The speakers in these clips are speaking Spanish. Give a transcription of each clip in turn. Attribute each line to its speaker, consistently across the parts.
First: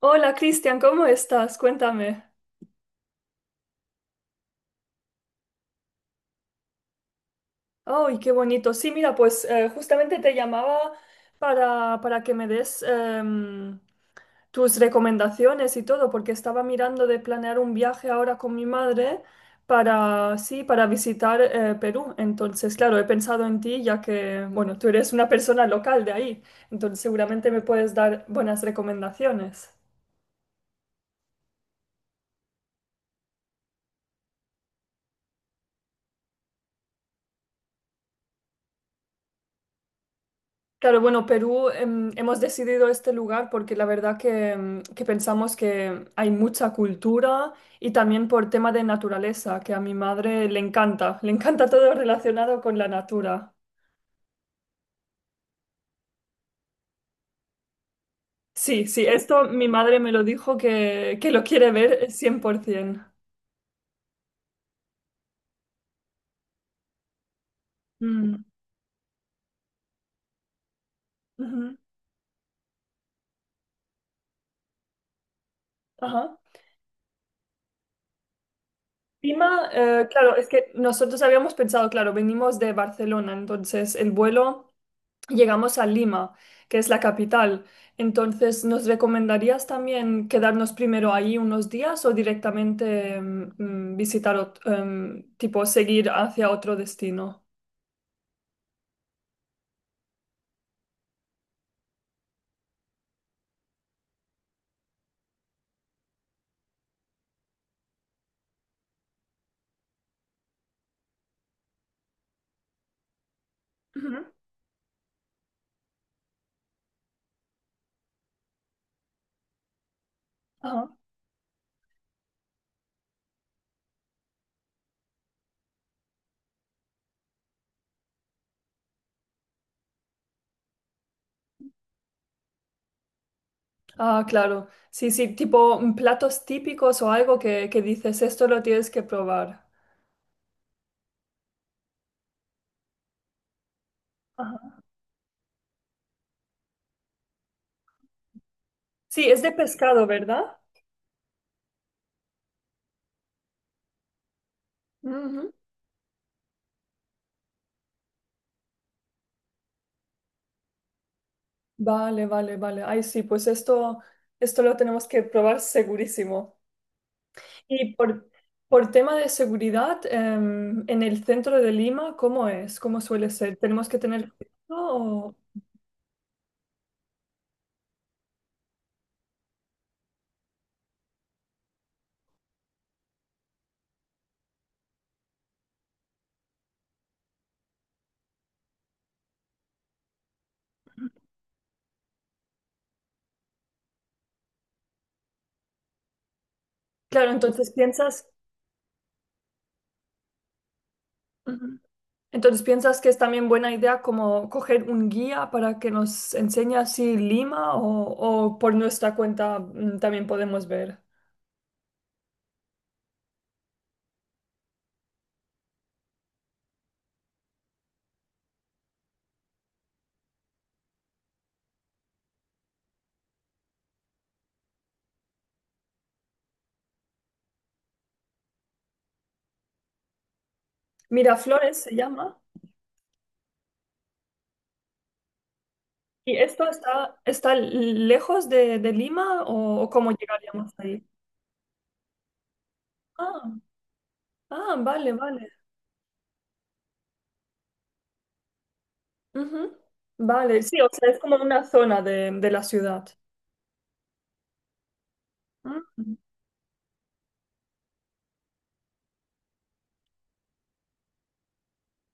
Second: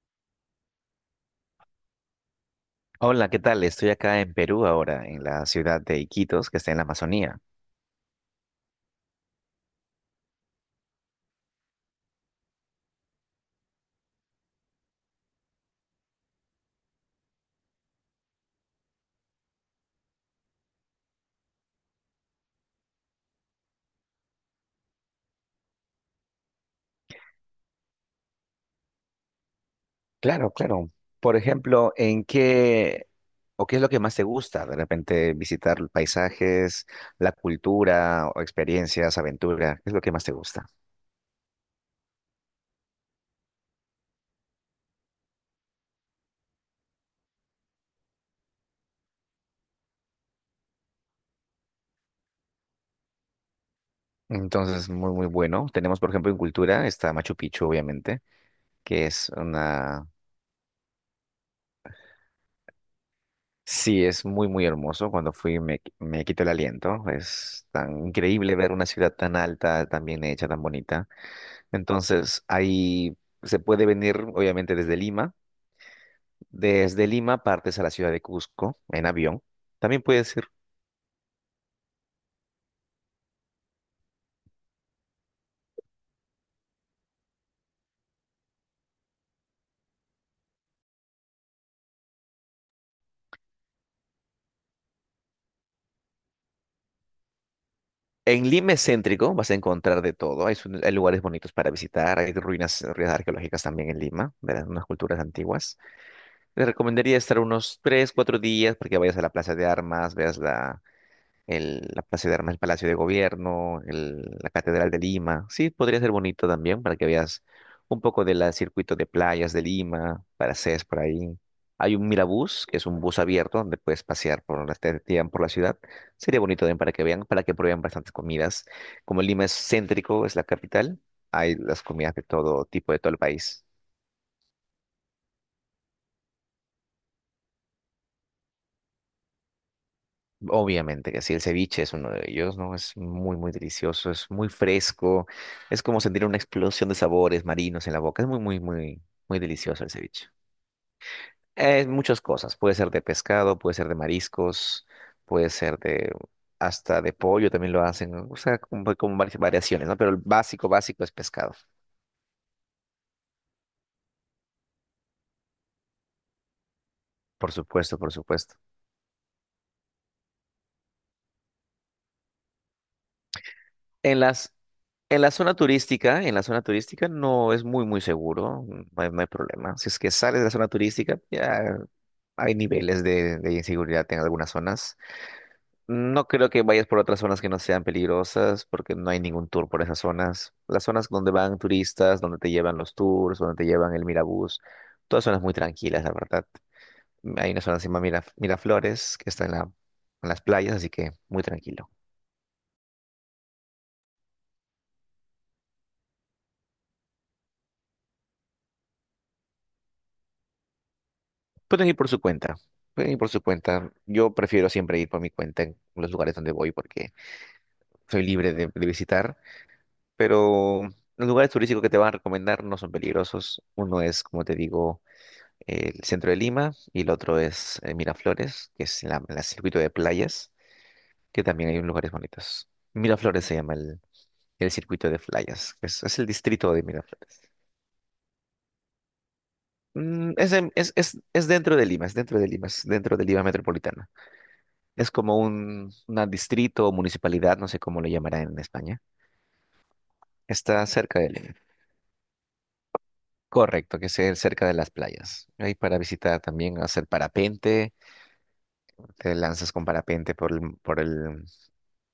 Speaker 1: Hola, Cristian, ¿cómo estás? Cuéntame.
Speaker 2: Hola, ¿qué tal? Estoy acá en Perú ahora, en la ciudad de Iquitos, que está en la Amazonía.
Speaker 1: Ay, qué bonito. Sí, mira, pues justamente te llamaba para que me des tus recomendaciones y todo, porque estaba mirando de planear un viaje ahora con mi madre para, sí, para visitar Perú. Entonces, claro, he pensado en ti, ya que, bueno, tú eres una persona local de ahí, entonces seguramente me puedes dar buenas recomendaciones.
Speaker 2: Claro, claro. Por ejemplo, ¿en qué o qué es lo que más te gusta? De repente visitar paisajes, la cultura o experiencias, aventura, ¿qué es lo que más te gusta?
Speaker 1: Claro, bueno, Perú, hemos decidido este lugar porque la verdad que, que pensamos que hay mucha cultura y también por tema de naturaleza, que a mi madre le encanta todo relacionado con la natura.
Speaker 2: Entonces, muy, muy bueno. Tenemos, por ejemplo, en cultura está Machu Picchu, obviamente,
Speaker 1: Sí, sí,
Speaker 2: que es
Speaker 1: esto mi madre
Speaker 2: una...
Speaker 1: me lo dijo que lo quiere ver 100%.
Speaker 2: Sí, es muy, muy hermoso. Cuando fui me quito el aliento. Es tan
Speaker 1: Mm,
Speaker 2: increíble ver una ciudad tan alta, tan bien hecha, tan bonita.
Speaker 1: ujú,
Speaker 2: Entonces, ahí se puede venir, obviamente, desde Lima.
Speaker 1: ajá.
Speaker 2: Desde Lima partes a la ciudad de Cusco en avión.
Speaker 1: Lima,
Speaker 2: También
Speaker 1: claro,
Speaker 2: puedes ir.
Speaker 1: es que nosotros habíamos pensado, claro, venimos de Barcelona, entonces el vuelo llegamos a Lima, que es la capital. Entonces, ¿nos recomendarías también quedarnos primero ahí unos días o directamente visitar, tipo, seguir hacia otro destino?
Speaker 2: En Lima es céntrico, vas a encontrar de todo. Hay, hay lugares bonitos para visitar. Hay ruinas, ruinas arqueológicas también en Lima, de unas culturas antiguas. Te recomendaría estar unos tres, cuatro días para que vayas a la Plaza de Armas, veas la Plaza de Armas, el Palacio de Gobierno,
Speaker 1: Ujú.
Speaker 2: la Catedral de Lima. Sí, podría ser bonito también para que veas un poco del circuito de playas de Lima, Paracés
Speaker 1: Ajá.
Speaker 2: por ahí. Hay un Mirabús, que es un bus abierto donde puedes pasear te llevan por la ciudad. Sería bonito también para que vean, para que prueben bastantes comidas. Como Lima es céntrico, es la capital, hay las comidas de todo tipo, de todo el país.
Speaker 1: Ah, claro. Sí, sí, tipo platos típicos o algo que dices, esto lo tienes que probar.
Speaker 2: Obviamente que sí, el ceviche es uno de ellos, ¿no? Es muy, muy delicioso, es muy
Speaker 1: Ajá.
Speaker 2: fresco, es como sentir una explosión de sabores marinos en la boca, es muy, muy, muy,
Speaker 1: Sí,
Speaker 2: muy
Speaker 1: es de
Speaker 2: delicioso el
Speaker 1: pescado,
Speaker 2: ceviche.
Speaker 1: ¿verdad?
Speaker 2: Es muchas cosas, puede ser de pescado, puede ser de mariscos, puede
Speaker 1: Ujú.
Speaker 2: ser de hasta de pollo también lo hacen, ¿no? O sea, como, como varias variaciones, ¿no? Pero el básico, básico es pescado,
Speaker 1: Vale, vale, vale. Ay, sí, pues esto lo tenemos que probar segurísimo.
Speaker 2: por
Speaker 1: Y
Speaker 2: supuesto, por
Speaker 1: por,
Speaker 2: supuesto.
Speaker 1: por tema de seguridad, en el centro de Lima, ¿cómo es? ¿Cómo suele ser? ¿Tenemos que
Speaker 2: En
Speaker 1: tener
Speaker 2: las,
Speaker 1: cuidado?
Speaker 2: en la
Speaker 1: O-
Speaker 2: zona turística, en la zona turística no es muy, muy seguro, no hay, no hay problema. Si es que sales de la zona turística, ya hay niveles de inseguridad en algunas zonas. No creo que vayas por otras zonas que no sean peligrosas, porque no hay ningún tour por esas zonas. Las zonas donde van turistas, donde te llevan los tours, donde te llevan el Mirabús, todas zonas muy tranquilas, la verdad.
Speaker 1: Claro,
Speaker 2: Hay una
Speaker 1: entonces
Speaker 2: zona que se llama
Speaker 1: piensas,
Speaker 2: Miraflores, que está en las playas, así que muy
Speaker 1: ujú,
Speaker 2: tranquilo.
Speaker 1: entonces piensas que es también buena idea como coger un guía para que nos enseñe así Lima o por nuestra cuenta también podemos ver.
Speaker 2: Pueden ir por su cuenta. Pueden ir por su cuenta. Yo prefiero siempre ir por mi cuenta en los lugares donde voy porque soy libre de visitar, pero los lugares turísticos que te van a recomendar no son peligrosos. Uno es, como te digo, el centro de Lima y el otro es Miraflores, que es la circuito de playas, que también hay
Speaker 1: Miraflores se
Speaker 2: lugares
Speaker 1: llama.
Speaker 2: bonitos. Miraflores se llama el circuito de playas, que es el
Speaker 1: ¿Y esto
Speaker 2: distrito de
Speaker 1: está,
Speaker 2: Miraflores.
Speaker 1: está lejos de Lima, o cómo llegaríamos ahí?
Speaker 2: Es dentro de Lima, es dentro de Lima, es dentro de Lima
Speaker 1: Ah,
Speaker 2: metropolitana.
Speaker 1: ah,
Speaker 2: Es
Speaker 1: vale,
Speaker 2: como
Speaker 1: vale.
Speaker 2: un una distrito o municipalidad, no sé cómo lo llamarán en España.
Speaker 1: Ujú. Vale, sí,
Speaker 2: Está
Speaker 1: o sea, es
Speaker 2: cerca de
Speaker 1: como
Speaker 2: Lima.
Speaker 1: una zona de la ciudad.
Speaker 2: Correcto, que sea cerca de las playas. Ahí para
Speaker 1: Mm.
Speaker 2: visitar también, hacer parapente, te lanzas con parapente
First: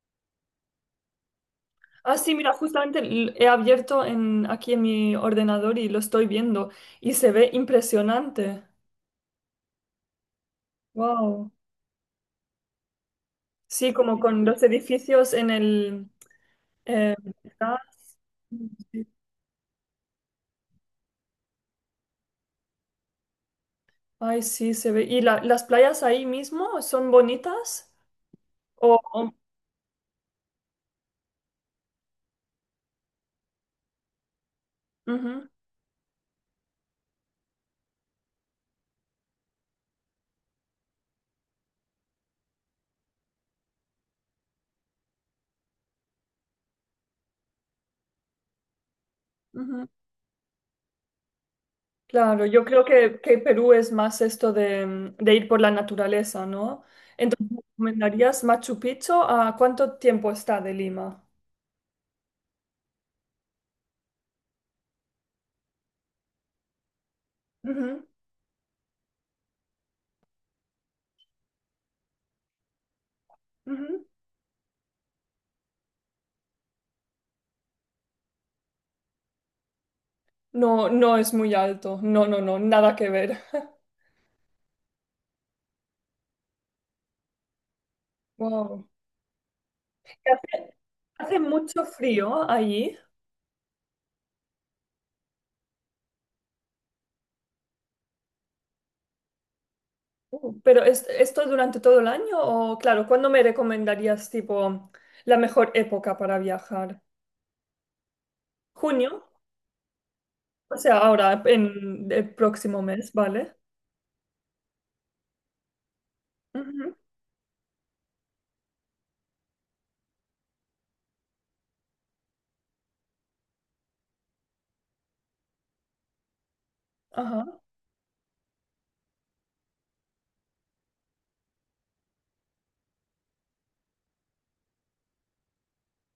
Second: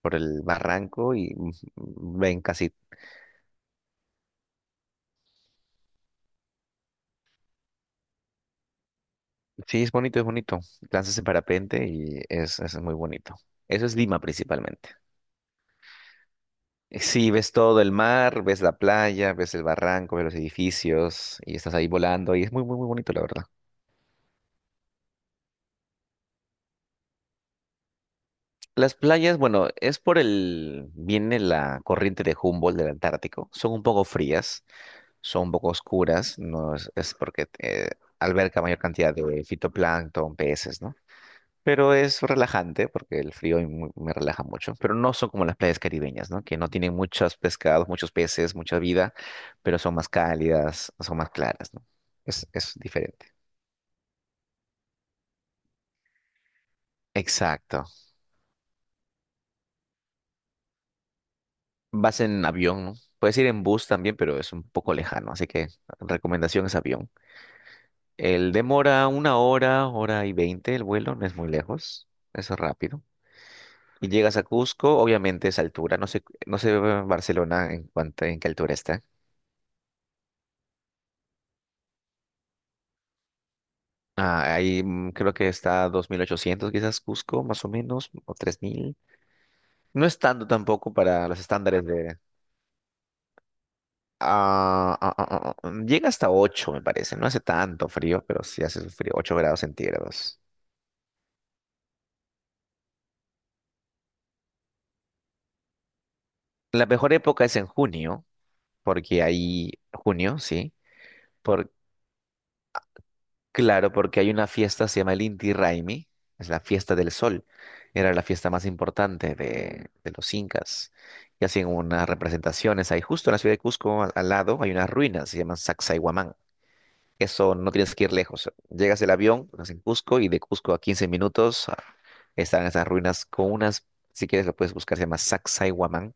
Speaker 2: por el barranco y
Speaker 1: Ah, sí,
Speaker 2: ven
Speaker 1: mira,
Speaker 2: casi.
Speaker 1: justamente he abierto en, aquí en mi ordenador y lo estoy viendo y se ve impresionante.
Speaker 2: Sí, es bonito, es bonito. Lanzas en
Speaker 1: Wow.
Speaker 2: parapente y es muy bonito. Eso
Speaker 1: Sí,
Speaker 2: es
Speaker 1: como
Speaker 2: Lima
Speaker 1: con los
Speaker 2: principalmente.
Speaker 1: edificios en el eh,
Speaker 2: Sí, ves todo
Speaker 1: gas.
Speaker 2: el mar, ves la
Speaker 1: Sí.
Speaker 2: playa, ves el barranco, ves los edificios y estás ahí volando y es muy, muy, muy bonito, la verdad.
Speaker 1: Ay, sí, se ve. ¿Y las playas ahí mismo son bonitas?
Speaker 2: Las
Speaker 1: O-
Speaker 2: playas, bueno, es por el, viene la corriente de Humboldt del Antártico, son un poco frías, son
Speaker 1: ujú,
Speaker 2: un poco oscuras, no es, es porque alberga mayor cantidad de fitoplancton, peces, ¿no? Pero es relajante porque el frío y me relaja mucho. Pero no son como las playas caribeñas, ¿no? Que no tienen muchos pescados, muchos peces, mucha vida, pero
Speaker 1: ujú.
Speaker 2: son más cálidas, son más claras, ¿no?
Speaker 1: Claro, yo
Speaker 2: Es
Speaker 1: creo
Speaker 2: diferente.
Speaker 1: que Perú es más esto de, de ir por la naturaleza, ¿no? Entonces, ¿me
Speaker 2: Exacto.
Speaker 1: recomendarías Machu Picchu? ¿A cuánto tiempo está de Lima?
Speaker 2: Vas en avión, ¿no? Puedes ir en bus también, pero es un poco lejano, así que recomendación es avión.
Speaker 1: Ujú,
Speaker 2: El demora una hora, hora y 20 el vuelo, no es muy lejos, es rápido.
Speaker 1: ujú.
Speaker 2: Y llegas a Cusco, obviamente es altura, no sé, no sé Barcelona en cuánto, en qué altura está.
Speaker 1: No, no es muy alto. No, no, no, nada que ver.
Speaker 2: Ah, ahí creo que está a 2800 quizás Cusco, más o menos, o tres
Speaker 1: Wow.
Speaker 2: mil No es tanto
Speaker 1: ¿Hace,
Speaker 2: tampoco para
Speaker 1: hace
Speaker 2: los
Speaker 1: mucho
Speaker 2: estándares de...
Speaker 1: frío allí?
Speaker 2: llega hasta 8 me parece. No hace tanto frío, pero sí hace frío, 8 grados centígrados.
Speaker 1: ¿Pero es, esto durante todo el año? O, claro, ¿cuándo me recomendarías, tipo, la mejor época para
Speaker 2: La
Speaker 1: viajar?
Speaker 2: mejor época es en junio, porque
Speaker 1: ¿Junio?
Speaker 2: ahí, junio, sí,
Speaker 1: O sea, ahora,
Speaker 2: por...
Speaker 1: en el próximo mes, ¿vale?
Speaker 2: Claro, porque hay una fiesta, se llama el Inti Raymi, es la
Speaker 1: Ujú,
Speaker 2: fiesta del sol. Era la fiesta más importante de los incas. Y hacen unas representaciones ahí, justo en la ciudad de Cusco, al lado, hay unas ruinas, se llaman Sacsayhuamán. Eso
Speaker 1: ajá.
Speaker 2: no tienes que ir lejos. Llegas el avión, estás en Cusco, y de Cusco a 15 minutos están esas ruinas con unas, si quieres lo puedes buscar, se llama Sacsayhuamán.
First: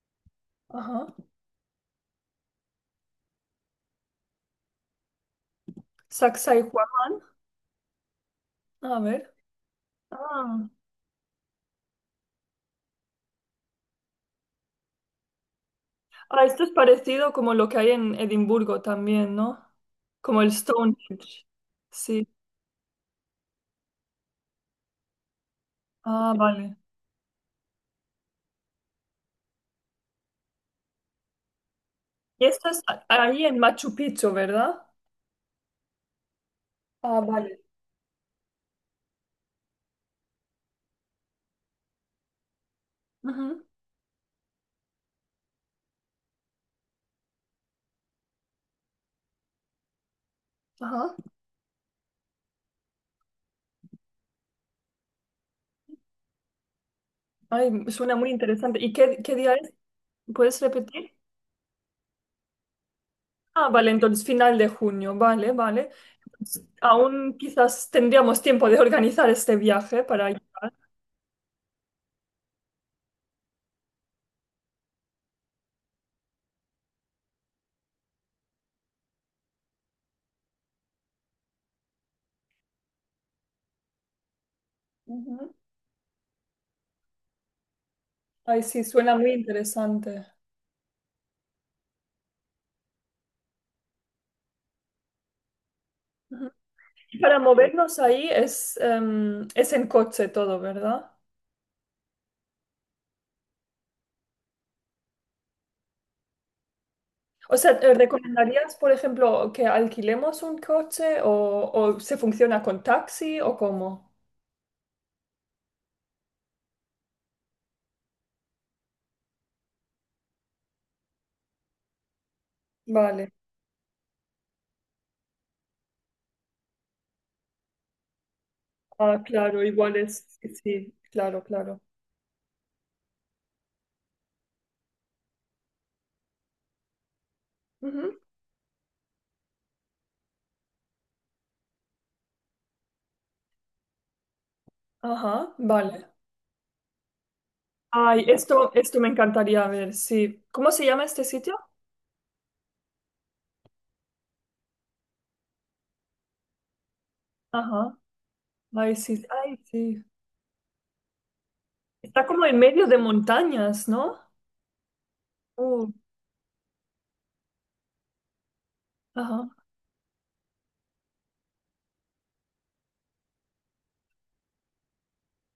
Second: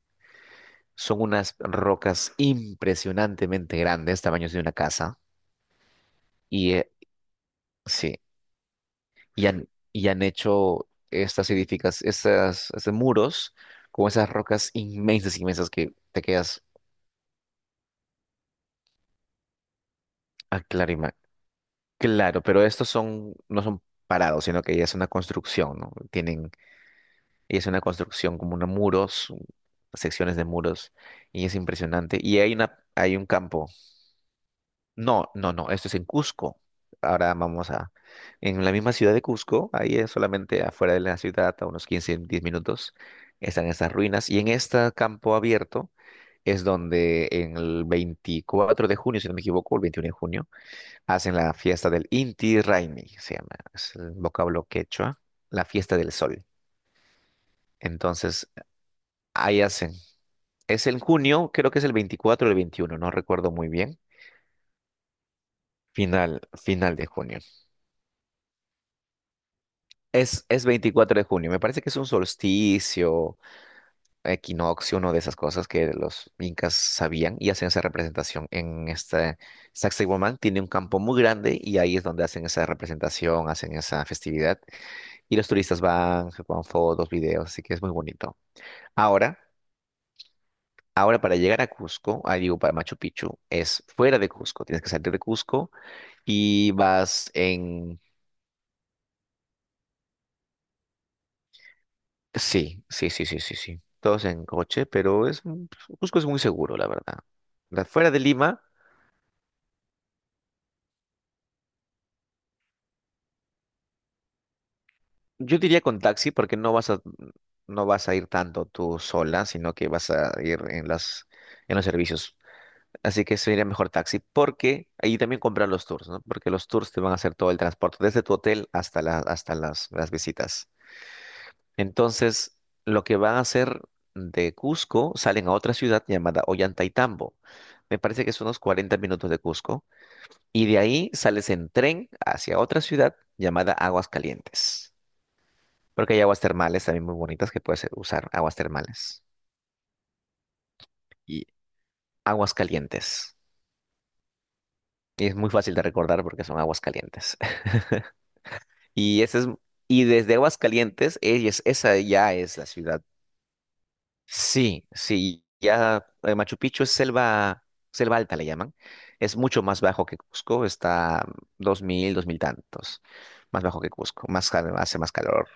Speaker 1: Ajá.
Speaker 2: Son unas rocas impresionantemente grandes, tamaños de una casa.
Speaker 1: Saxa y
Speaker 2: Y
Speaker 1: Juan.
Speaker 2: eh, sí.
Speaker 1: A ver.
Speaker 2: Y han
Speaker 1: Ah.
Speaker 2: hecho estas edificas, estas, estos muros con esas rocas inmensas, inmensas que te
Speaker 1: Ah, esto
Speaker 2: quedas
Speaker 1: es parecido como lo que hay en Edimburgo también, ¿no? Como el
Speaker 2: a clarima.
Speaker 1: Stonehenge. Sí.
Speaker 2: Claro, pero estos son, no son parados, sino que ya es una construcción, ¿no?
Speaker 1: Ah,
Speaker 2: Tienen,
Speaker 1: vale.
Speaker 2: ya es una construcción como unos muros, secciones de muros, y es impresionante. Y
Speaker 1: ¿Y
Speaker 2: hay
Speaker 1: esto
Speaker 2: una,
Speaker 1: es
Speaker 2: hay un
Speaker 1: ahí en
Speaker 2: campo.
Speaker 1: Machu Picchu, ¿verdad?
Speaker 2: No, no, no, esto es en Cusco.
Speaker 1: Ah,
Speaker 2: Ahora
Speaker 1: vale.
Speaker 2: vamos a... En la misma ciudad de Cusco, ahí es solamente afuera de la ciudad, a unos 15, 10 minutos,
Speaker 1: Ujú.
Speaker 2: están estas ruinas. Y en este campo abierto es donde en el 24 de junio, si no me equivoco, el 21 de junio,
Speaker 1: Ajá.
Speaker 2: hacen la fiesta del Inti Raymi, se llama, es el vocablo quechua, la fiesta del sol.
Speaker 1: Ay, suena muy
Speaker 2: Entonces,
Speaker 1: interesante. ¿Y qué, qué día
Speaker 2: ahí
Speaker 1: es?
Speaker 2: hacen.
Speaker 1: ¿Puedes
Speaker 2: Es en
Speaker 1: repetir?
Speaker 2: junio, creo que es el 24 o el 21, no recuerdo muy
Speaker 1: Ah, vale,
Speaker 2: bien.
Speaker 1: entonces final de junio. Vale, vale.
Speaker 2: Final,
Speaker 1: Entonces,
Speaker 2: final de
Speaker 1: aún
Speaker 2: junio.
Speaker 1: quizás tendríamos tiempo de organizar este viaje para
Speaker 2: Es
Speaker 1: ayudar.
Speaker 2: 24 de junio, me parece que es un solsticio, equinoccio, una de esas cosas que los incas sabían y hacen esa representación en este... Sacsayhuamán tiene un campo muy grande y ahí es donde hacen esa representación, hacen esa festividad y los
Speaker 1: Ujú.
Speaker 2: turistas van, se toman fotos, videos, así que es muy bonito.
Speaker 1: Ay, sí, suena muy
Speaker 2: Ahora,
Speaker 1: interesante.
Speaker 2: ahora para llegar a Cusco, ah, digo para Machu Picchu, es fuera de Cusco, tienes que salir de Cusco y vas
Speaker 1: Para movernos
Speaker 2: en...
Speaker 1: ahí es, es en coche todo, ¿verdad?
Speaker 2: Sí, sí, sí, sí, sí, sí. Todos en coche, pero es un- Cusco es muy seguro, la verdad.
Speaker 1: O sea, ¿te
Speaker 2: Fuera de Lima,
Speaker 1: recomendarías, por ejemplo, que alquilemos un coche, o se funciona con taxi, o cómo?
Speaker 2: yo diría con taxi, porque no vas a, no vas a ir tanto tú sola, sino que vas a ir en las, en los servicios. Así
Speaker 1: Vale.
Speaker 2: que sería mejor taxi, porque ahí también comprar los tours, ¿no? Porque los tours te van a hacer todo el transporte, desde tu hotel
Speaker 1: Ah,
Speaker 2: hasta
Speaker 1: claro, igual
Speaker 2: las
Speaker 1: es, sí,
Speaker 2: visitas.
Speaker 1: sí, claro, claro.
Speaker 2: Entonces, lo que van a hacer de Cusco, salen a otra ciudad llamada Ollantaytambo. Me
Speaker 1: Ujú.
Speaker 2: parece que son unos 40 minutos de Cusco y de ahí sales en tren hacia otra ciudad llamada Aguas Calientes.
Speaker 1: Ajá, vale.
Speaker 2: Porque hay aguas termales también muy bonitas que puedes
Speaker 1: Ay,
Speaker 2: usar, aguas
Speaker 1: esto me
Speaker 2: termales
Speaker 1: encantaría ver, sí. ¿Cómo se llama este
Speaker 2: y
Speaker 1: sitio?
Speaker 2: aguas calientes. Y es muy fácil de recordar porque son aguas calientes.
Speaker 1: Ajá. Ay,
Speaker 2: Y
Speaker 1: sí,
Speaker 2: ese es,
Speaker 1: ay,
Speaker 2: y
Speaker 1: sí.
Speaker 2: desde Aguas Calientes, es esa
Speaker 1: Está
Speaker 2: ya
Speaker 1: como
Speaker 2: es
Speaker 1: en
Speaker 2: la
Speaker 1: medio de
Speaker 2: ciudad.
Speaker 1: montañas, ¿no?
Speaker 2: Sí, sí,
Speaker 1: Uh,
Speaker 2: ya Machu Picchu es selva, selva alta le llaman. Es
Speaker 1: ajá.
Speaker 2: mucho más bajo que Cusco, está dos mil, dos mil tantos, más bajo que Cusco, más, hace más calor.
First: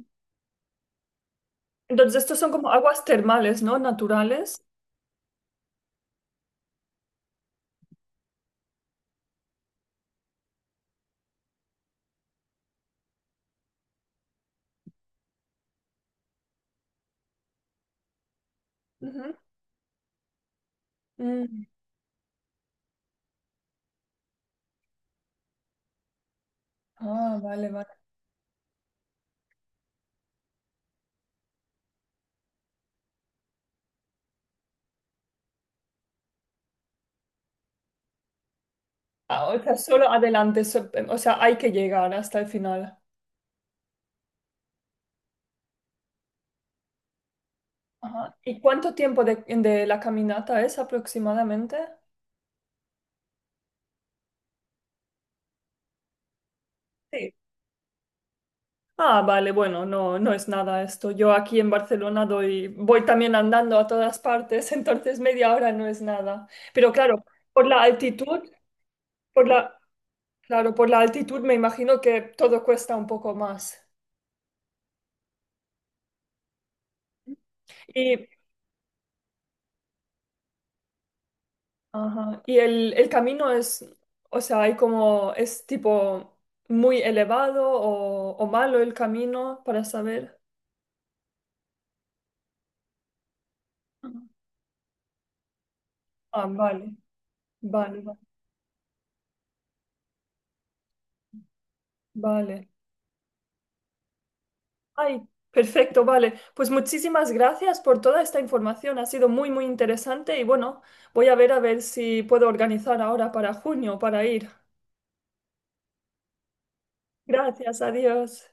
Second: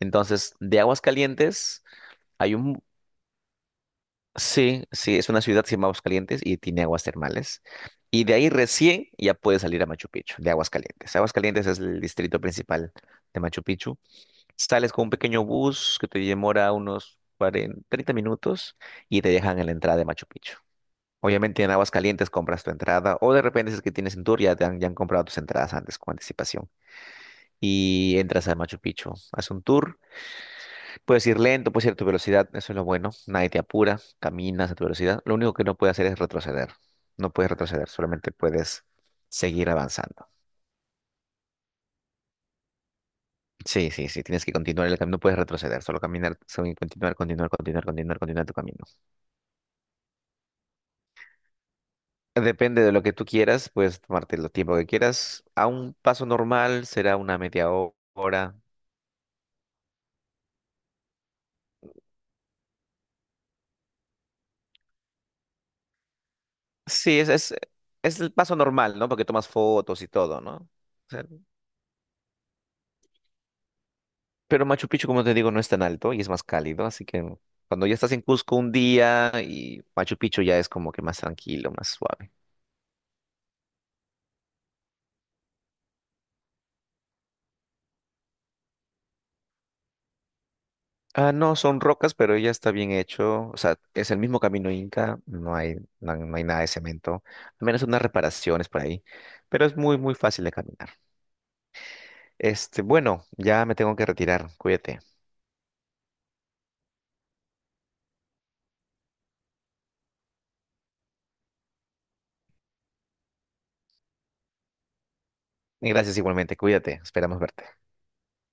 Speaker 2: Entonces, de Aguascalientes,
Speaker 1: Entonces, estos son
Speaker 2: hay
Speaker 1: como
Speaker 2: un...
Speaker 1: aguas termales, ¿no? Naturales.
Speaker 2: Sí, sí, es una ciudad que se llama Aguascalientes y tiene aguas termales. Y de ahí recién ya puedes salir a Machu Picchu, de Aguascalientes. Aguascalientes es el distrito principal de Machu Picchu. Sales con un pequeño bus que te demora unos 40, 30 minutos y te
Speaker 1: Ujú.
Speaker 2: dejan en la entrada de Machu Picchu. Obviamente
Speaker 1: Mm.
Speaker 2: en Aguascalientes compras tu entrada o de repente si es que tienes un tour ya, ya han comprado tus entradas antes con anticipación.
Speaker 1: Ah, vale, vale.
Speaker 2: Y entras a Machu Picchu, haces un tour. Puedes ir lento, puedes ir a tu velocidad, eso es lo bueno. Nadie te apura, caminas a tu velocidad. Lo único que no puedes hacer es retroceder. No puedes retroceder, solamente puedes
Speaker 1: Ah, o
Speaker 2: seguir
Speaker 1: sea, solo
Speaker 2: avanzando.
Speaker 1: adelante, o sea, hay que llegar hasta el final.
Speaker 2: Sí, sí, sí, tienes que continuar el camino, no puedes retroceder, solo caminar, solo continuar, continuar, continuar, continuar,
Speaker 1: Ajá.
Speaker 2: continuar tu
Speaker 1: ¿Y
Speaker 2: camino.
Speaker 1: cuánto tiempo de la caminata es aproximadamente?
Speaker 2: Depende de lo que tú quieras, puedes tomarte el tiempo que quieras. A un paso normal será
Speaker 1: Sí.
Speaker 2: una media hora.
Speaker 1: Ah, vale, bueno, no, no es nada esto. Yo aquí en Barcelona doy, voy también andando a todas partes, entonces 1/2 hora no es nada. Pero
Speaker 2: Sí,
Speaker 1: claro, por la
Speaker 2: es el
Speaker 1: altitud,
Speaker 2: paso normal, ¿no? Porque
Speaker 1: por
Speaker 2: tomas
Speaker 1: la,
Speaker 2: fotos y todo, ¿no? O
Speaker 1: claro, por la
Speaker 2: sea,
Speaker 1: altitud me imagino que todo cuesta un poco más.
Speaker 2: pero Machu Picchu, como te digo, no es tan alto y es más cálido, así que cuando ya estás en Cusco un día y Machu Picchu ya es como que más tranquilo, más suave.
Speaker 1: Ajá. Y el camino es, o sea, hay como, es tipo muy elevado, o malo el camino, para saber.
Speaker 2: Ah, no, son rocas, pero ya está bien hecho. O sea, es el
Speaker 1: Ujú.
Speaker 2: mismo camino inca, no hay
Speaker 1: Ah,
Speaker 2: nada de
Speaker 1: vale,
Speaker 2: cemento, al menos
Speaker 1: vale,
Speaker 2: unas reparaciones por ahí, pero es muy, muy fácil de caminar.
Speaker 1: vale.
Speaker 2: Este, bueno, ya me tengo que retirar, cuídate.
Speaker 1: Ay, perfecto, vale. Pues muchísimas gracias por toda esta información. Ha sido muy, muy interesante y bueno, voy a ver, a ver si puedo organizar ahora para junio para ir.
Speaker 2: Y gracias igualmente, cuídate, esperamos verte.
Speaker 1: Gracias, adiós.